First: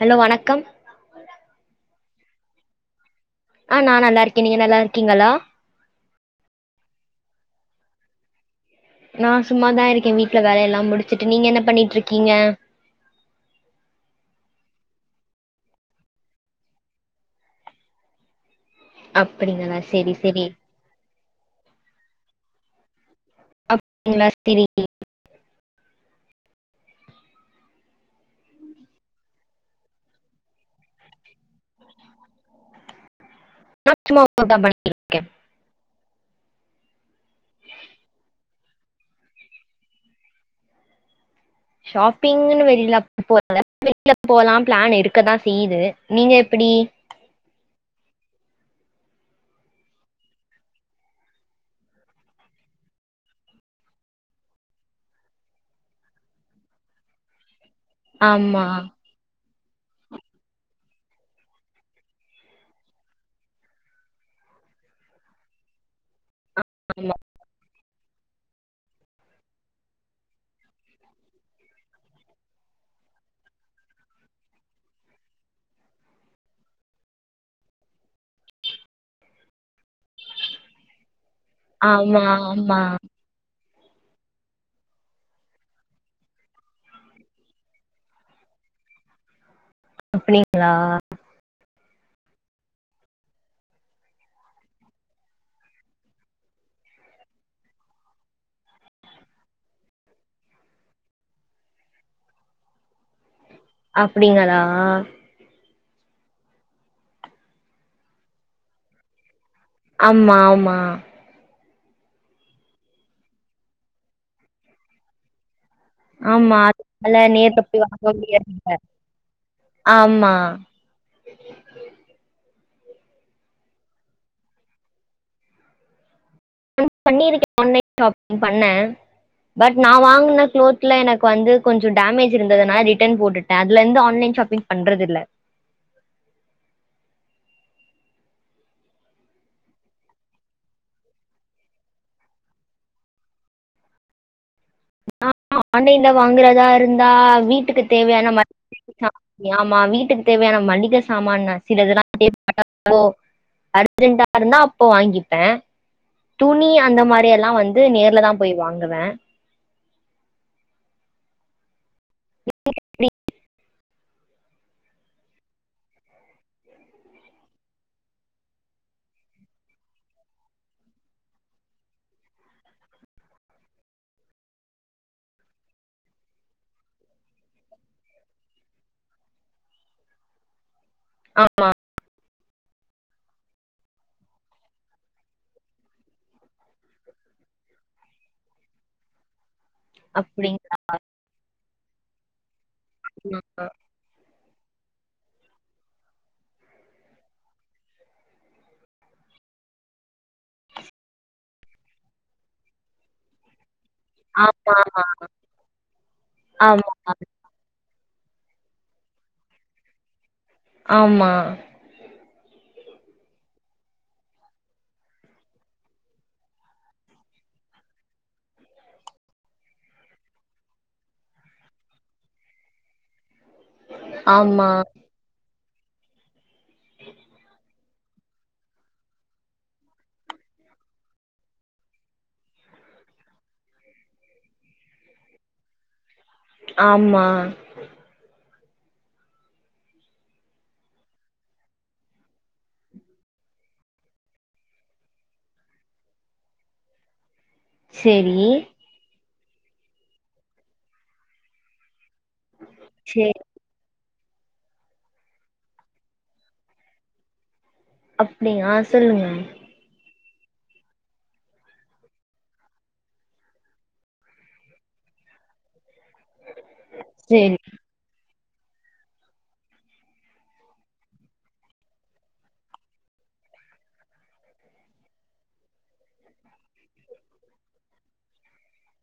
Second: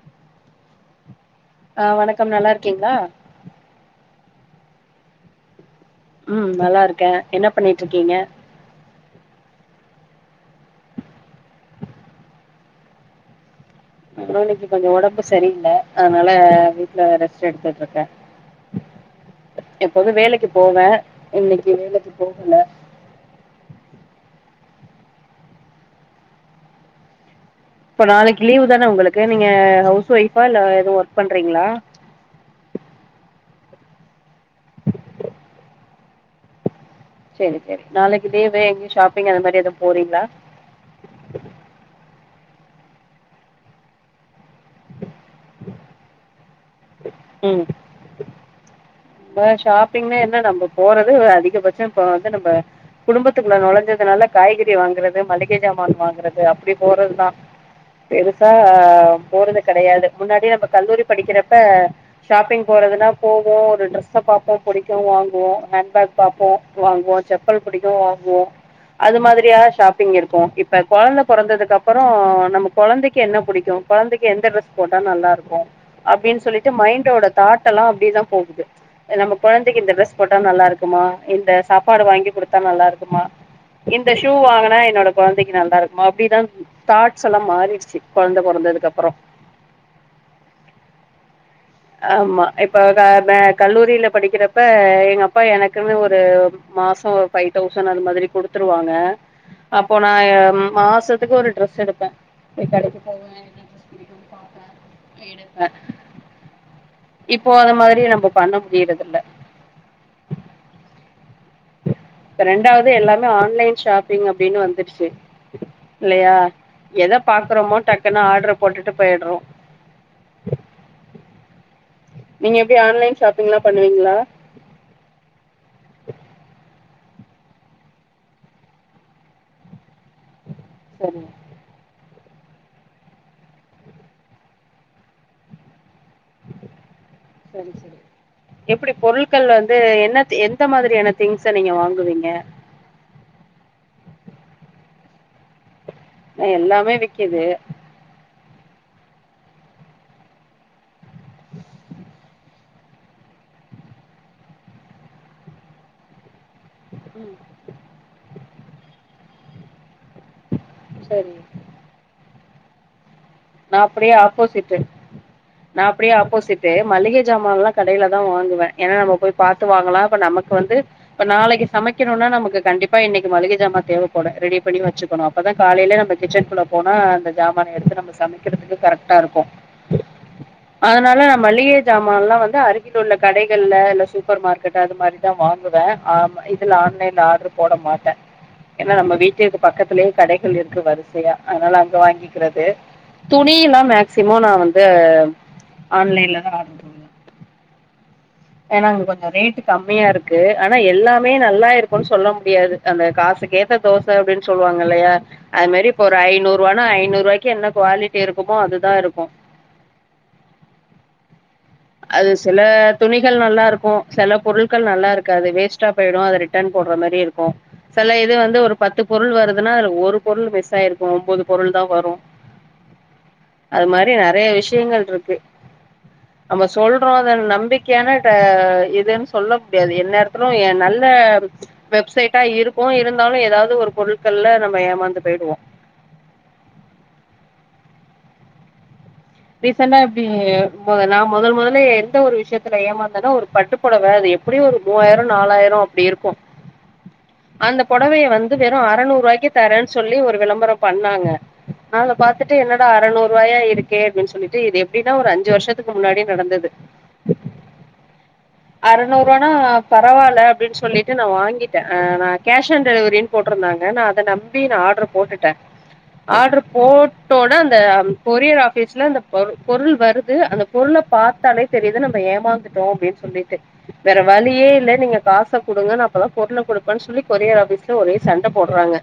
Hello வணக்கம் [inaudible] அ வணக்கம் நல்லாருக்கீங்ளா அ நா நல்லாருக்கே நீங்க நல்லா இருக்கீஙளா அ நல்லாருக்கே என்ன பண்ணிட்ருக்கீங்க நா சும்மாதா இருக்கே வீட்ல வேலை எல்லா முடிச்சுட்டு நீங்க என்ன பண்ணிட்ருக்கீங்க அப்புறம் இன்னிக்கு கொஞ்ச ஒடம்பு சரியல அதனால வீட்ல ரெஸ்ட் எடுத்துட்டு இருக்கே அப்படிங்களா எப்பவுமே செரி செரி வேலக்கு போவே இன்னக்கு வேலக்கு போகல அப்டிங்ளா ஸ்திரி இப்ப நாளக் லீவ் தான உங்களுக்கு நீங்க ஹவுஸ் ஒய்ஃபா இல்ல எதுவு ஒர்க் பண்றீங்ளா நா சும்மா [unintelligible] சேரி சேரி நாளக்கு லீவு எங்கயு ஷாப்பிங் அந்த மாரி எது போறீங்ளா ஷாப்பிங்ன்னு வெளில போ வெளில போலா ப்ளான் இருக்கதா செய்யுது நீங்க எப்புடி ம் நா ஷாப்பிங் என்ன நம்ம போறது அதிகபட்ச இப்ப வந்து நம்ம குடும்பத்துக்குள்ள நொழஞ்சதுனால காய்கறி வாங்குற மளிகை ஜாமான் வாங்குற அப்டி போறதுதா பெருசா ஆமா போறது கடையாது முன்னாடி நம்ம கல்லூரி படிக்கிறப்ப ஷாப்பிங் போறதுனா போவோ ஒரு ட்ரெஸ் சப்பாப்போ புடிக்கு வாங்குவோ ஹேண்ட் பேக் பாப்போ வாங்குவோ ஆமா செப்பல் புடிக் டோ வாங்குவோ அது மாதிரியா ஷாப்பிங் இருக்கு இப்ப கொழந்த பொறந்ததுக் அப்பறோ நம்ம கொழந்தைக்கி என்ன புடிக்கும் கொழந்தைக்கு எந்த ட்ரெஸ் போட்டா நல்லா இருக்கும் அப்புடின்னு சொல்லிட்டு மைண்டோட தாட்டல்லா அப்புடிதா போகுது அ நம்ம குழந்தைக்கு இந்த ட்ரெஸ் போட்டா நல்லா இருக்குமா இந்த சாப்பாடு ஆமா வாங்கி குடுத்தா ஆமா நல்லா இருக்குமா இந்த ஷூ வாங்கனா என்னோட கொழந்தைக்கி நல்லா இருக்குமா அப்புடிதா தாட்ஸ்ல்லா மாரிடுச்சி கொழந்த பொறந்ததுக் அப்பறோ [unintelligible] ஆமா இப்ப க வே கல்லூரியில படிக்கிறப்ப எங்க அப்பா எனக்குன்னு ஒரு மாசம் ஒரு ஃபைவ் தௌசண்ட் அது மாதிரி குடுத்துருவாங்க அப்போ நா ஏ மாசத்துக்கு ஒரு ட்ரஸ் எடுப்ப ஏ கடைக்கு போவே அப்புடிங்களா ஆ இப்போ அத மாதிரி நம்போ பண்ண முடியறதில்ல ஆமா ஆமா ரெண்டாவது எல்லாமே ஆன்லைன் ஷாப்பிங் அப்புடின்னு வந்துருச்சு ஆமா அதனால பாக்குறோமோ [unintelligible] டக்குன்னு முடியா ஆர்டர் போட்டுட்டு போயிடுறோம் ஆமா நீங்க எப்படி ஆன்லைன் ஷாப்பிங் எல்லா பண்ணுவீங்களா பண்ணியிருக்கே ஆன்லை ஷாப்பிங் பண்ண பட் நா வாங்கன குளோத்ல சரி எனக் வந்து கொஞ்ச டேமேஜ் இருந்ததுன ரிட்டன் போட்டுட்டே அதுல இருந்து ஆன்லைன் ஷாப்பிங் பண்றது இல்ல சரி சரி எப்படி பொருட்கள் வந்து என்ன எந்த மாதிரியான திங்ஸ நீங்க வாங்குவீங்க ஆஹ ஆன்லைன்ல நான் வாங்குறதா எல்லாமே இருந்தா விக்குது வீட்டுக்கு தேவையான மண் ஆமா வீட்டுக்கு தேவையான மளிகை சாமான் நா சில்லா தேட்டோ அர்ஜென்டா இருந்தா அப்போ வாங்கிப்பே தூ நீ அந்த மாதிரி ம், எல்லா வந்து நேர்ல தா போய் வாங்குவ சரி இப்டி அப்படியே ஆப்போசிட்டு நா அப்படியே ஆப்போசிட்டு மளிக சாமால்லா கடையில தா வாங்குவே ஏன்னா ந போ் பத்த வாங்கலா நமக்கு வந்து நாளைக்கு சமைக்கணும்னா நமக்கு கண்டிப்பா இன்னைக்கு மளிகை சாமான் தேவைப்படு ரெடி பண்ணி வச்சுக்கணும் அப்பதா காலயில ந கிச்குள்ள போனா அந்த ஜமன் எடுத்து சமை இருகிறதுக் கரெக்ட்டா இருக்கு அதனால நான் மளிகை சாமான் எல்லாவந்து அருகில உள்ள கடைகள்ளா இல்ல சூப்பர் மார்க்கெட் அது மாதிரிதா வாங்குவே ஆன்லைன்ல ஆர்டர் போட மாட்ட என்ன நம்ம வீட்ட பக்கத்திலேயே கடைகள் அப்டிங்க இருக் வரிசயா அதனால அங்க வாங்ககிறது டி லாம் மேக்சிமம் இப்ப நா வந்து ஆன்லைன்லா ஆடர் பண்ணுற ஏன்னா அங்க கொஞ்ச ரேட்டு் கம்மியா இருக்கு ஆனா எல்லாமே நல்லா இருக்குன்னு சொல்ல முடியாது அந்த காசுக்கே முட்டா தோச அப்படின்னு ஆமா சொல்வாங்கல்லா அதமாரி இப்ப ஒரு நூறு ஆமா ரூவாய்க்கு என்ன குலிட்டி இருக்குமோ அதுதா இருக்கும் ஆமா அது சில துணிகள் நல்லாருக்கும் சில பொருட்கள் நல்லா இருக்காது வேஸ்டா போயிடும் அத ரிட்டர்ன் போடுற மாரி இருக்கும் சில இது வந்து ஒரு பத்து பொருள் வருதுன்னா அதுல ஒரு பொருள் மிஸ் ஆயிருக்கும் ஒம் போது பொருள் தான் வரும் அது மாரி நறைய ஆமா விஷயங்கள் இருக்கு நம்ம சொல்றோம் அத நம்பிக் க்கையான இதுன்னு சொல்ல முடியாது என் நேரத்திலும் நல்ல வெப்சைட்டா இருக்கும் இருந்தாலும் ஏதாவது ஒரு பொருட்கள்ல நம்ம ஏமாந்து போய்டுவோம் ஆமா ரீசண்டா இப்டி நா மொதல் மொதல எந்த ஒரு விஷயத்துல ஏமாந்தேன்னா ஒரு பட்டுப்பொடவ அது எப்படியும் ஒரு மூவாயிரம் நாலாயிரம் அப்டி இருக்கும் அந்த பொடவைய செரி வந்து வெறும் அறநூரூவாய்க்கு தரேன் சொல்லி ஒரு விளம்பரம் பண்ணாங்க நாங்க பாாரத்துட்டு என்னடா செரி அறநூரூவாயா இருக்கு க்கே அப்படின்னு சொல்லிட்டு இது எப்படின்னா ஒரு அஞ்சு வருஷத்துக்கு முன்னாடியே நடந்தது அப்டியா அறநூறு சொல்லுங்க ரூவானா பரவால்ல ல்ல அப்படின் சொல்லிட்டு நா வாங்கிட்டேன் நா கேஷ் ஆன் டெலிவரின்னு போட்ருந்தாங்க நான் அத நம்பி நா ஆர்டர் போட்டுட்டேன் ஆடரு போட்டோ செரி அந்த கொரியர் ஆப் பிஸ்ல அந்த பொருள் பொருள் வருது அந்த பொருள பாத்தாலே தெரிது நம்ம ஏமாந்துட்டோ அப்படின் சொல்லிட்டு வேற வழியே இல்ல நீங்க காச கொடுங்க நா அப்பதா பொருள கொடுப்பேன்னு சொல்லி கொரியர் ஆபீஸ்ல ஒரே சண்ட போட்றாங்க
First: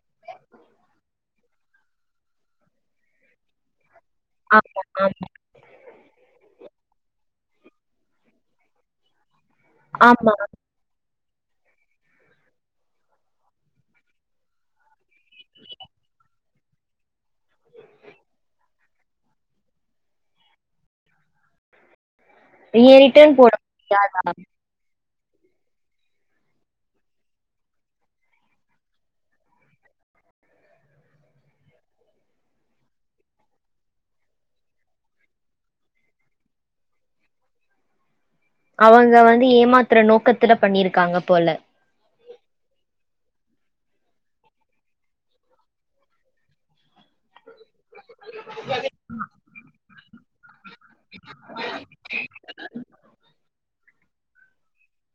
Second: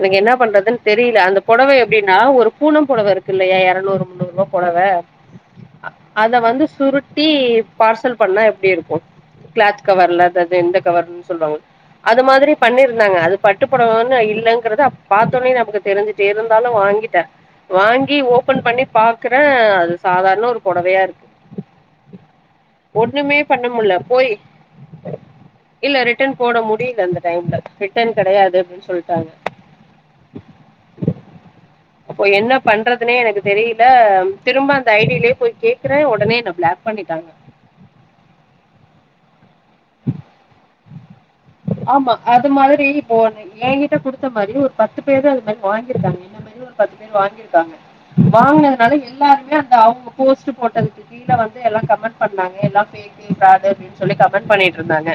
எனக்கு என்ன பண்றதுன்னு தெரியல அந்த பொடவ எப்டின்னா ஒரு பூனம் பொடவ இருக்கில்லையா எரநூறு முன்னூரூவா பொடவ ஆமா ஆமா அத வந்து சுருட் டி பார்சல் பண்ணா எப்படி இருக்கும் க்ளாத் கவர்ல ஆமா அது அது இந்த கவர் சொல்வாங்க அது மாதிரி பண்ணிருந்தாங்க அது பட்டுப் பொடவனு இல்லலங்கிறத பாத்தோன்னே நமக்கு தெரிஞ்சுட்டு இருந்தாலு வாங்கிட்டே வாங்கி ஓபன் பண்ணி பாக்குறே அது சாதாரண ஒரு பொடவையா இருக்கு நீங்க ரிட்டன் ஒண்ணுமே போட பண்ண முல்ல முடியாதா போய் இல்ல ரிட்டன் போட முடியில அந்த டைம்ல ரிட்டன் கடையாது அப்டினு சொல்ட்டாங்க அப்போ என்ன பண்றதுனே எனக்கு தெரியி ல திரும்ப அந்த ஐ டியிலயே போய் கேக்குறே ஒடனே என்ன பிளாக் பண்ணிட்டாங்க [unintelligible] து ஏமாத்ற நோக்கத்துல பண்ணியிருக் காங்க போல ஆமா அது மாதிரி இப்போ ஏங்கிட்ட குடுத்த மாரி ஒரு பத்து பேரு அது மாரி வாங்கிருக்காங்க என்ன மாரி ஒரு பத்து பேர் வாங்கிருக்காங்க வாங்கினதுனால எல்லாருமே அந்த அவங்க போஸ்ட் போட்டதுக்கு கீழ வந்து எல்லாமே கமெண்ட் பண்ணாங்க எல்லாம் ஃபேக்கு ஃபிராடு அப்டினு சொல்லி கமெண்ட் பண்ணிட்ருந்தாங்க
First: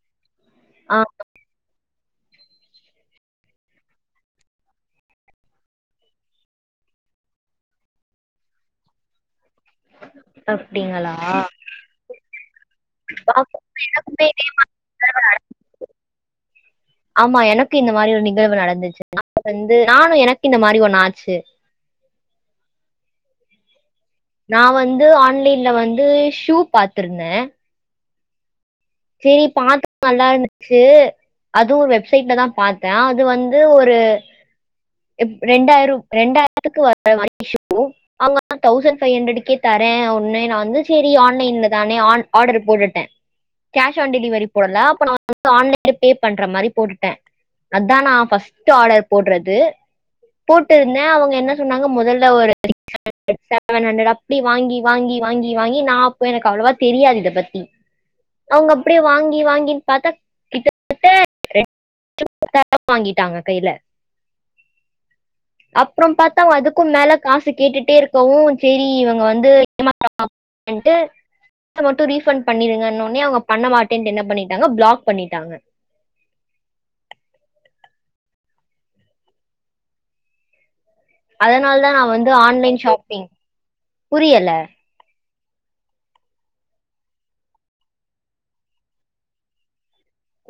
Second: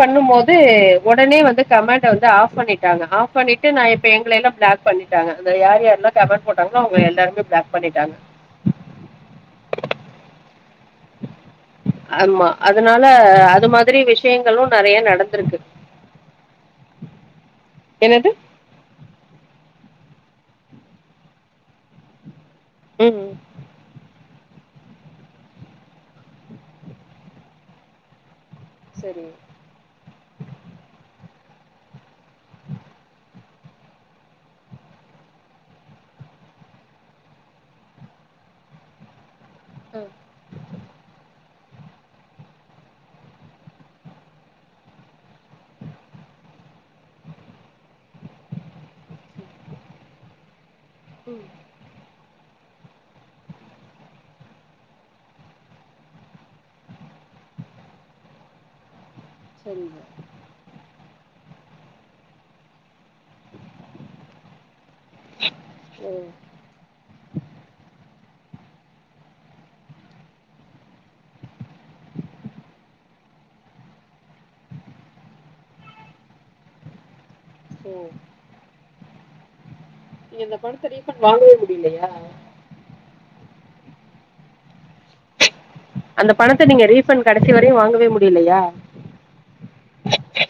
பண்ணும் போது ஆ ஒடனே வந்து கமெண்ட் ட வந்து ஆஃப் பண்ணிட்டாங்க ஆஃப் பண்ணிட்டு நா இப்ப எங்கள எல்லா பிளாக் பண்ணிட்டாங்க அந்த யார் யார்லா கமென்ட் போட்டாங்களோ அவங்க எல்லாருமே பிளாக் பண்ணிட்டாங்க அ ஆமா அதனால அது மாதிரி எனக்குமே இதே விஷயங்களு நிறைய நடந்திருக்கு கு இந்த மாரி ஒரு என்னது? நிகழ்வு நடந்துச்சு வந்து நானு எனக்கு இந்த மாரி ஒண்ணு ஆச்சு உம் நா வந்து ஆன்லைன்ல வந்து ஷூ பாத்துருந்தே சரிங்க. செரி பாத்த நல்லாருந்துச்சு அதுவும் ஒரு வெப்சைட்ல தா பாத்தே அது வந்து ஒரு ரெண்டாயிரம் ரெண்டாயிரத்துக்கு [inaudible] அவங்க தௌசண்ட் பைவ் ஹண்ட்ரடுக்கே தரே ஆ. ஒன்னு நா வந்து சரி ஆன்லைன்ல தானே ஆன் ஆர்டர் போட்டுட்டே கேஷ் ஆன் டெலிவரி போடல அப்ப நா ஆன்லைன்ல பே பண்ற மாரி போட்டுட்டே அதா நா ஃபஸ்ட் ஆர்டர் போடுறது போட் ட்டுருந்தே அவங்க ம். என்ன சொன்னாங்க மொதல [inaudible] செவன் ஹண்டரட் அப்டி வாங்கி வாங்கி வாங்கி வாங்கி நா அப்ப எனக்கு அவ்வளவா தெரியாது இத பத்தி அவங்க அப்படியே வாங் ங்கி வாங்கி சரிங்க. பாத்தா [inaudible] [inaudible] வாங்கிட்டாங்க கையில அப்புறம் ம், பாத்தா அதுக்கும் மேல காசு கேட்டுட்டே இருக் இப்பவு செரி இவ்ங்க வந்து ஏமாத்துராங் [inaudible] ன்ட்டு [inaudible] த்த மட்டு ரீஃபண்ட் பண்ணிருங்கன்னே னே அவ்ங்க பண்ணமாட்டேன்ட்டு என்ன பண்ணிட்டாங்க பிளாக் பண்ணிட்டாங்க ஓ என்ன பொருத்த ரிவ் அதனால் தா நா வந்து ஆன்லைன் ஷாப்பிங் புரியல அந்த பணத்த நீங்க ரீஃபண்ட் கடைசி வரையு வாங்கவே முடிலையா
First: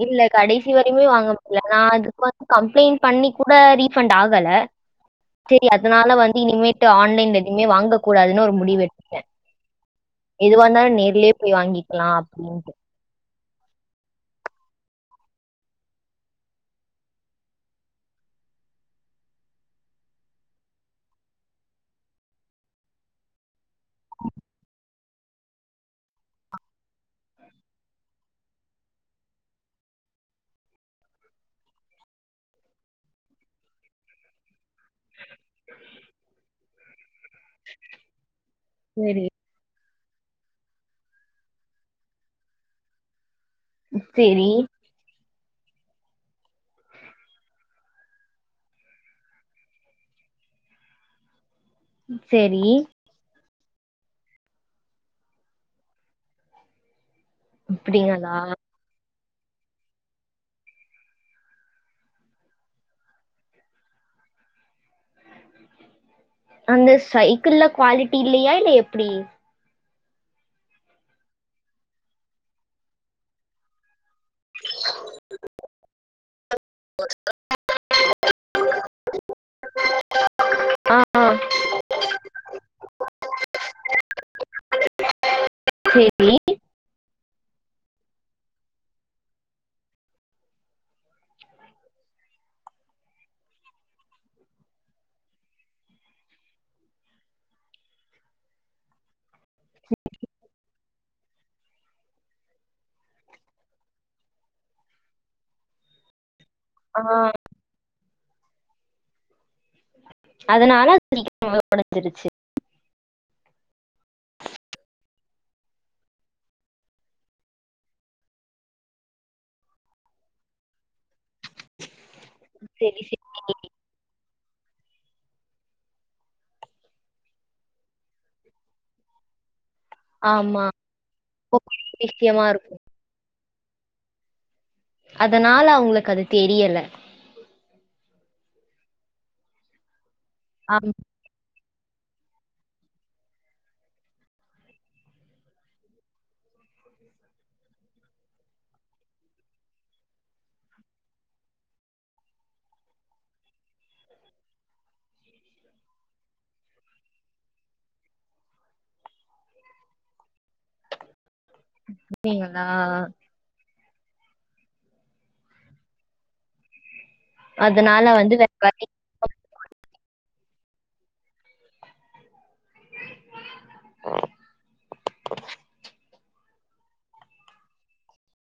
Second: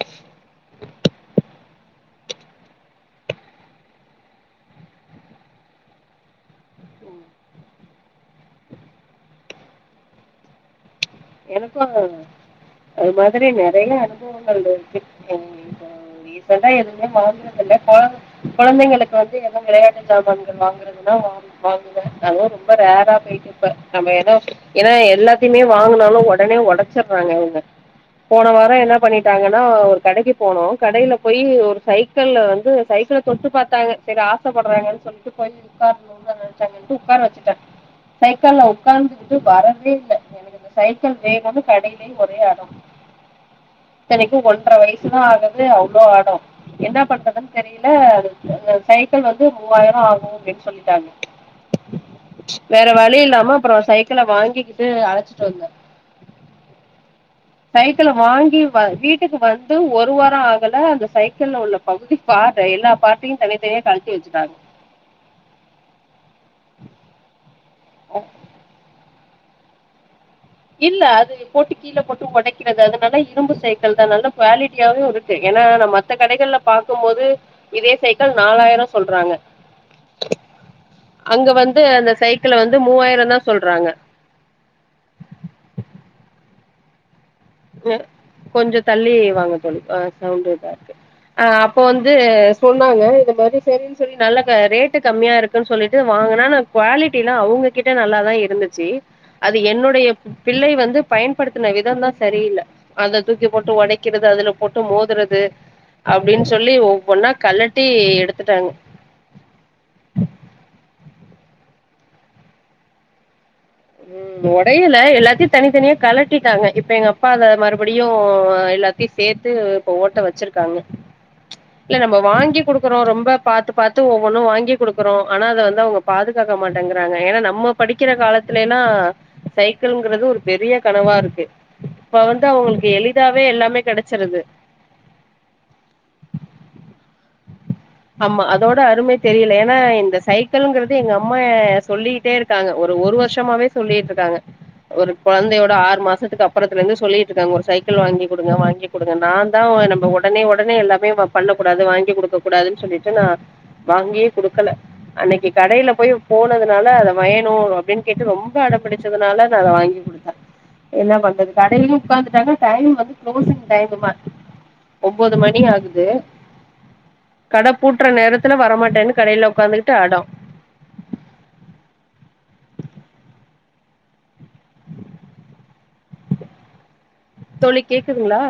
இல்ல கடைசி வரைமே வாங்க முடில நா அதுக்கு வந்து கம்ப்ளைண்ட் பண்ணி கூட ரீஃபண்ட் ஆகல செரி அதனால வந்து இனிமேட்டு ம். ஆன்லைன்ல எதுமே வாங்க கூடாதுன்னு ஒரு முடிவு எடுத்துட்டே எதுவ இருந்தாலு நேர் எனக்கு அது மாதிரி நெறையா அனுபவ வந்தர்துக்கு அஹ் இப்ப ரிசெண்ட்டா எதுவுமே வாங்கறது இல்ல பால் கொழந்தைங்களுக்கு வந்து எதா வெளையாட்டு சாமான்கள் வாங்கறதுனா வாங் வாங்குவே அதுவு ரொம்ப ரேரா போயிட்ருக்கு நம்ம ஏனா ஏனா எல்லாத்தைமே வாங்குவோ ஓ ஒடனே ஒடச்சிர்றாங்கங்க போன வார என்ன பண்ணிட்டாங்கனா ஒரு கடைக்கு போனோ கடைல போய் ஒரு சைக்கிள்ல வந்து சைக்கிள தொட்டு பாத்தாங்க செரி ஆச ப்பட்றாங்கன் சொல்ட்டு பைக் கார்லேலா கொண்டு வந்ட்டு உக்கார வச் சுட்டே சைக்கிள்ல சரி உக்காந்துக்கிட்டு வரவே வேல்ல சைக்கிள் வேணும்னு கடைலே ஒரே அடம் இத்தனைக்கு சரி ஒன்ர வயசுதா ஆகு இல்ல அவ்ளோ அட என்ன பண்றதுன் தெரியல அது அஹ் சைக்கிள் வந்து மூவாயிர ஆகு அப்டின் சொல்லிட்டாங்க சரி வேற வழி இல்லாம அப்றோ சைக்கிள வாங்கிக்கிட்டு அழச்சிட் டாங்க சைக்கிள அப்படிங்களா வாங்கி வா வீட் க்கு வந்து ஒரு வார ஆகல அந்த சைக்கிள்ல உள்ள பகுதி பார்ட எல்லா பா்டையு தனித்தனியா கழட்டி வச்சுட்டாங்க அந்த சைக்கிள்ல குவாலிட்டி இல்லயா இல்ல எப்டி இல்ல அது போட்டு கீழே போட்டு ஒடைக்கிறது அந்த கடைல இரும்பு சைக்கிள் நம்மளவிட குவாலிட்டியாவு இருக்கு ஏனா நா மத்த கடைகள்ல பாக்கும்போது இதே சைக்கிள் நாலாயிர சொல்றாங்க ஆ ஆ, அங்க வந்து அந்த சைக்கிள வந்து மூவாயிர தா சொல்றாங்க சேரி ஓ கொஞ்ச தள்ளி வாங்க தோழி ஆஹ் சவுண்டாதா இருக்கு அஹ் அப்ப வந்து சொன்னாங்க இது மாரி செரின் சொல்லி நல்லதா ரேட்டு கம்மியா இருக்குன் சொல்லிட்டு வாங்குனே நா குவாலிட்டிலா அவ்ங்ககிட்ட நல்லாதா இருந்துச்சு அது என்னுடைய பிள்ளை வந்து பயன்படுத்துன விதம் தா சரியில்ல அத தூக்கி போட்டு ஒடைக்கிறது அதுல போட்டு மோதுறது அ ப்டின் சொல்லி ஆ, ஒவ்வொன்னா கலட்டி எடுத் த்துட்டாங்க அதனால அப்டி [inaudible] உடைஞ்சிருச்சு உம் ஒடையல எல்லாத்தையு தனித்தனியா கலட்டிட்டாங்க இப்ப எங்க அப்பா அத மறுபடியு எல்லாத்தையு சேத்து இப்ப ஓட்ட வச்சிருக்காங்க இல்ல நம் வாங்கி குடுக்குறோ சரி சரி ரொம்ப பாத்து பாத்து ஒன்னு வாங்கி குடுக்குறோ ஆனா அத வந்து அவ்ங்க பாதுகாக்க மாட்டேங்கிறாங்க ஏனா நம்ம படிக்கிற காலத்லைலா சைக்கிள்ங்கிறது ஒரு ஆமா பெரிய கனவா இருக்கு இப்ப விஷயமா வந்து இருக்கும் அவங்களுக்கு எளிதாவே எல்லாம் மே கெடச்சிறது அதனால அவங்குளுக் கது தெரியல தோட அருமை தெரியில ஏன்னா இந்த ஸ் சைக்களுங்குறது எங்க அம்மா சொல்லிகிட்டே இருக்காங்க ஒரு ஒரு வர்ஷமாவே சொல்லிட்டு இருக்காங்க ஒரு குழந்தையோட ஆறு மாசத்துக்கு அப்புறத்துல இருந்து சொல்லிட்டு இருக்காங்க ஒரு சைக்கிள் வாங்கி குடுங்க வாங்கி குடுங்க நாந்தா நம்ம ஒடனே ஒடனே எல்லா பண்ணக்கூடாது வாங்கி குடுக்க கூடாதுன்னு சொல்லிட்டு நா வாங்கியே குடுக்கல அன்னக்கி கடைல போய் போனதுனால அத வயணு அப்டின் கேட்டு ரொம்ப அட பிடிச்சதுனால நா அத வாங்கி குடுத்த என்னா பண்றது கடைல்யு உட்காந்துட்டாங்க அப்படிங்களா டைம் வந்து க்ளோஸிங் டைமுமா ஒன்போது மணி ஆகுது து கட அதனால பூட்டுற வந்து வேற நேரத்துல வழி வரமாட்டேனு கடைல உக்காந்துகுட்டுஅடோ [inaudible] தோழி கேக்குதுங்ளா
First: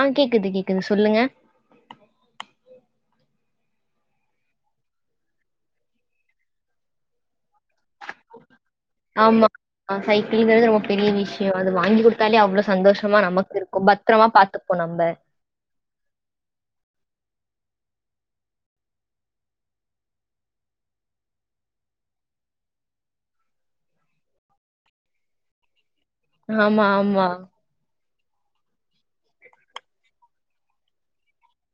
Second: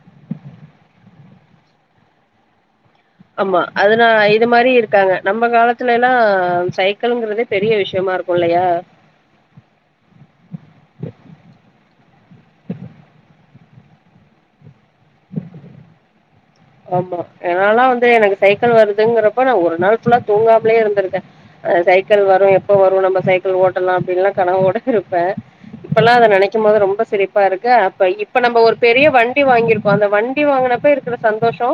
ஆ கேக்குது கேக்குது சொல்லுங்க ஆமா அதுனா இது மாரி இருக்காங்க நம்ம காலத்துலலா சைக்களுங்கிறதே பெரிய விஷ்யமா இருக்கு இல்லையா ஆமா சைக்கிள்ங்கிறது ரொம்ப பெரிய விஷ்ய அது வாங்கி குடுத்தாலே அவ்ளோ சந்தோஷமா நமக்கு இருக்கு பத்ரமா பாத்துக் போ நம்ப ஆமா என்னாலா வந்து எனக்கு சைக்கிள் வருதுங்கிறப்ப நா ஒரு நாள் ஃபுல்லா தூங்காமலே இருந்திருக்க சைக்கிள் வரு எப்ப வரு நம்ம சைக்கிள் ஓட்டலா அப்டின்ல்லா கனவோட இருப்ப இப்பலா அத நெனைக்கும்போது ஆமா ரொம்ப ஆமா சிரிப்பா இருக்கு அப்ப இப்ப நம்ப ஒரு பெரிய வண்டி வாங்கியிருப்போ அந்த வண்டி வாங்கினப்ப இருக்குற சந்தோஷோ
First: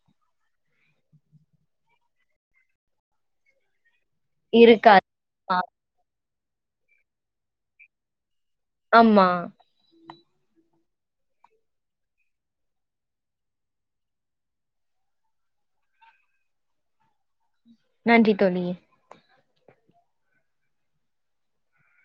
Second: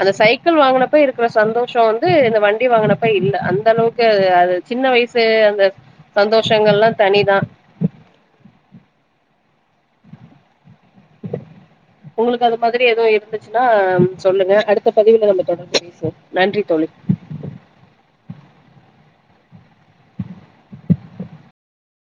அந்த சைக்கிள் வாங்குனப்ப இருக்கிற சந்தோ ஷோ வந்து இந்த வண்டி வாங்குனப்ப இல்ல அந்த அளவுக்கு கேது அது சின்ன இருக்காது வய்சு ஆ, அந்த சந்தோஷங்கள்லா தனிதா ஆமா உங்களுக்கு அது மாதிரி ஏதும் இருந்துச்சுன்னா சொல்லுங்க அடுத்த பதிவுல நம்ம தொடர்ந்து பேசுவோ நன்றி தோழி நன்றி தோழி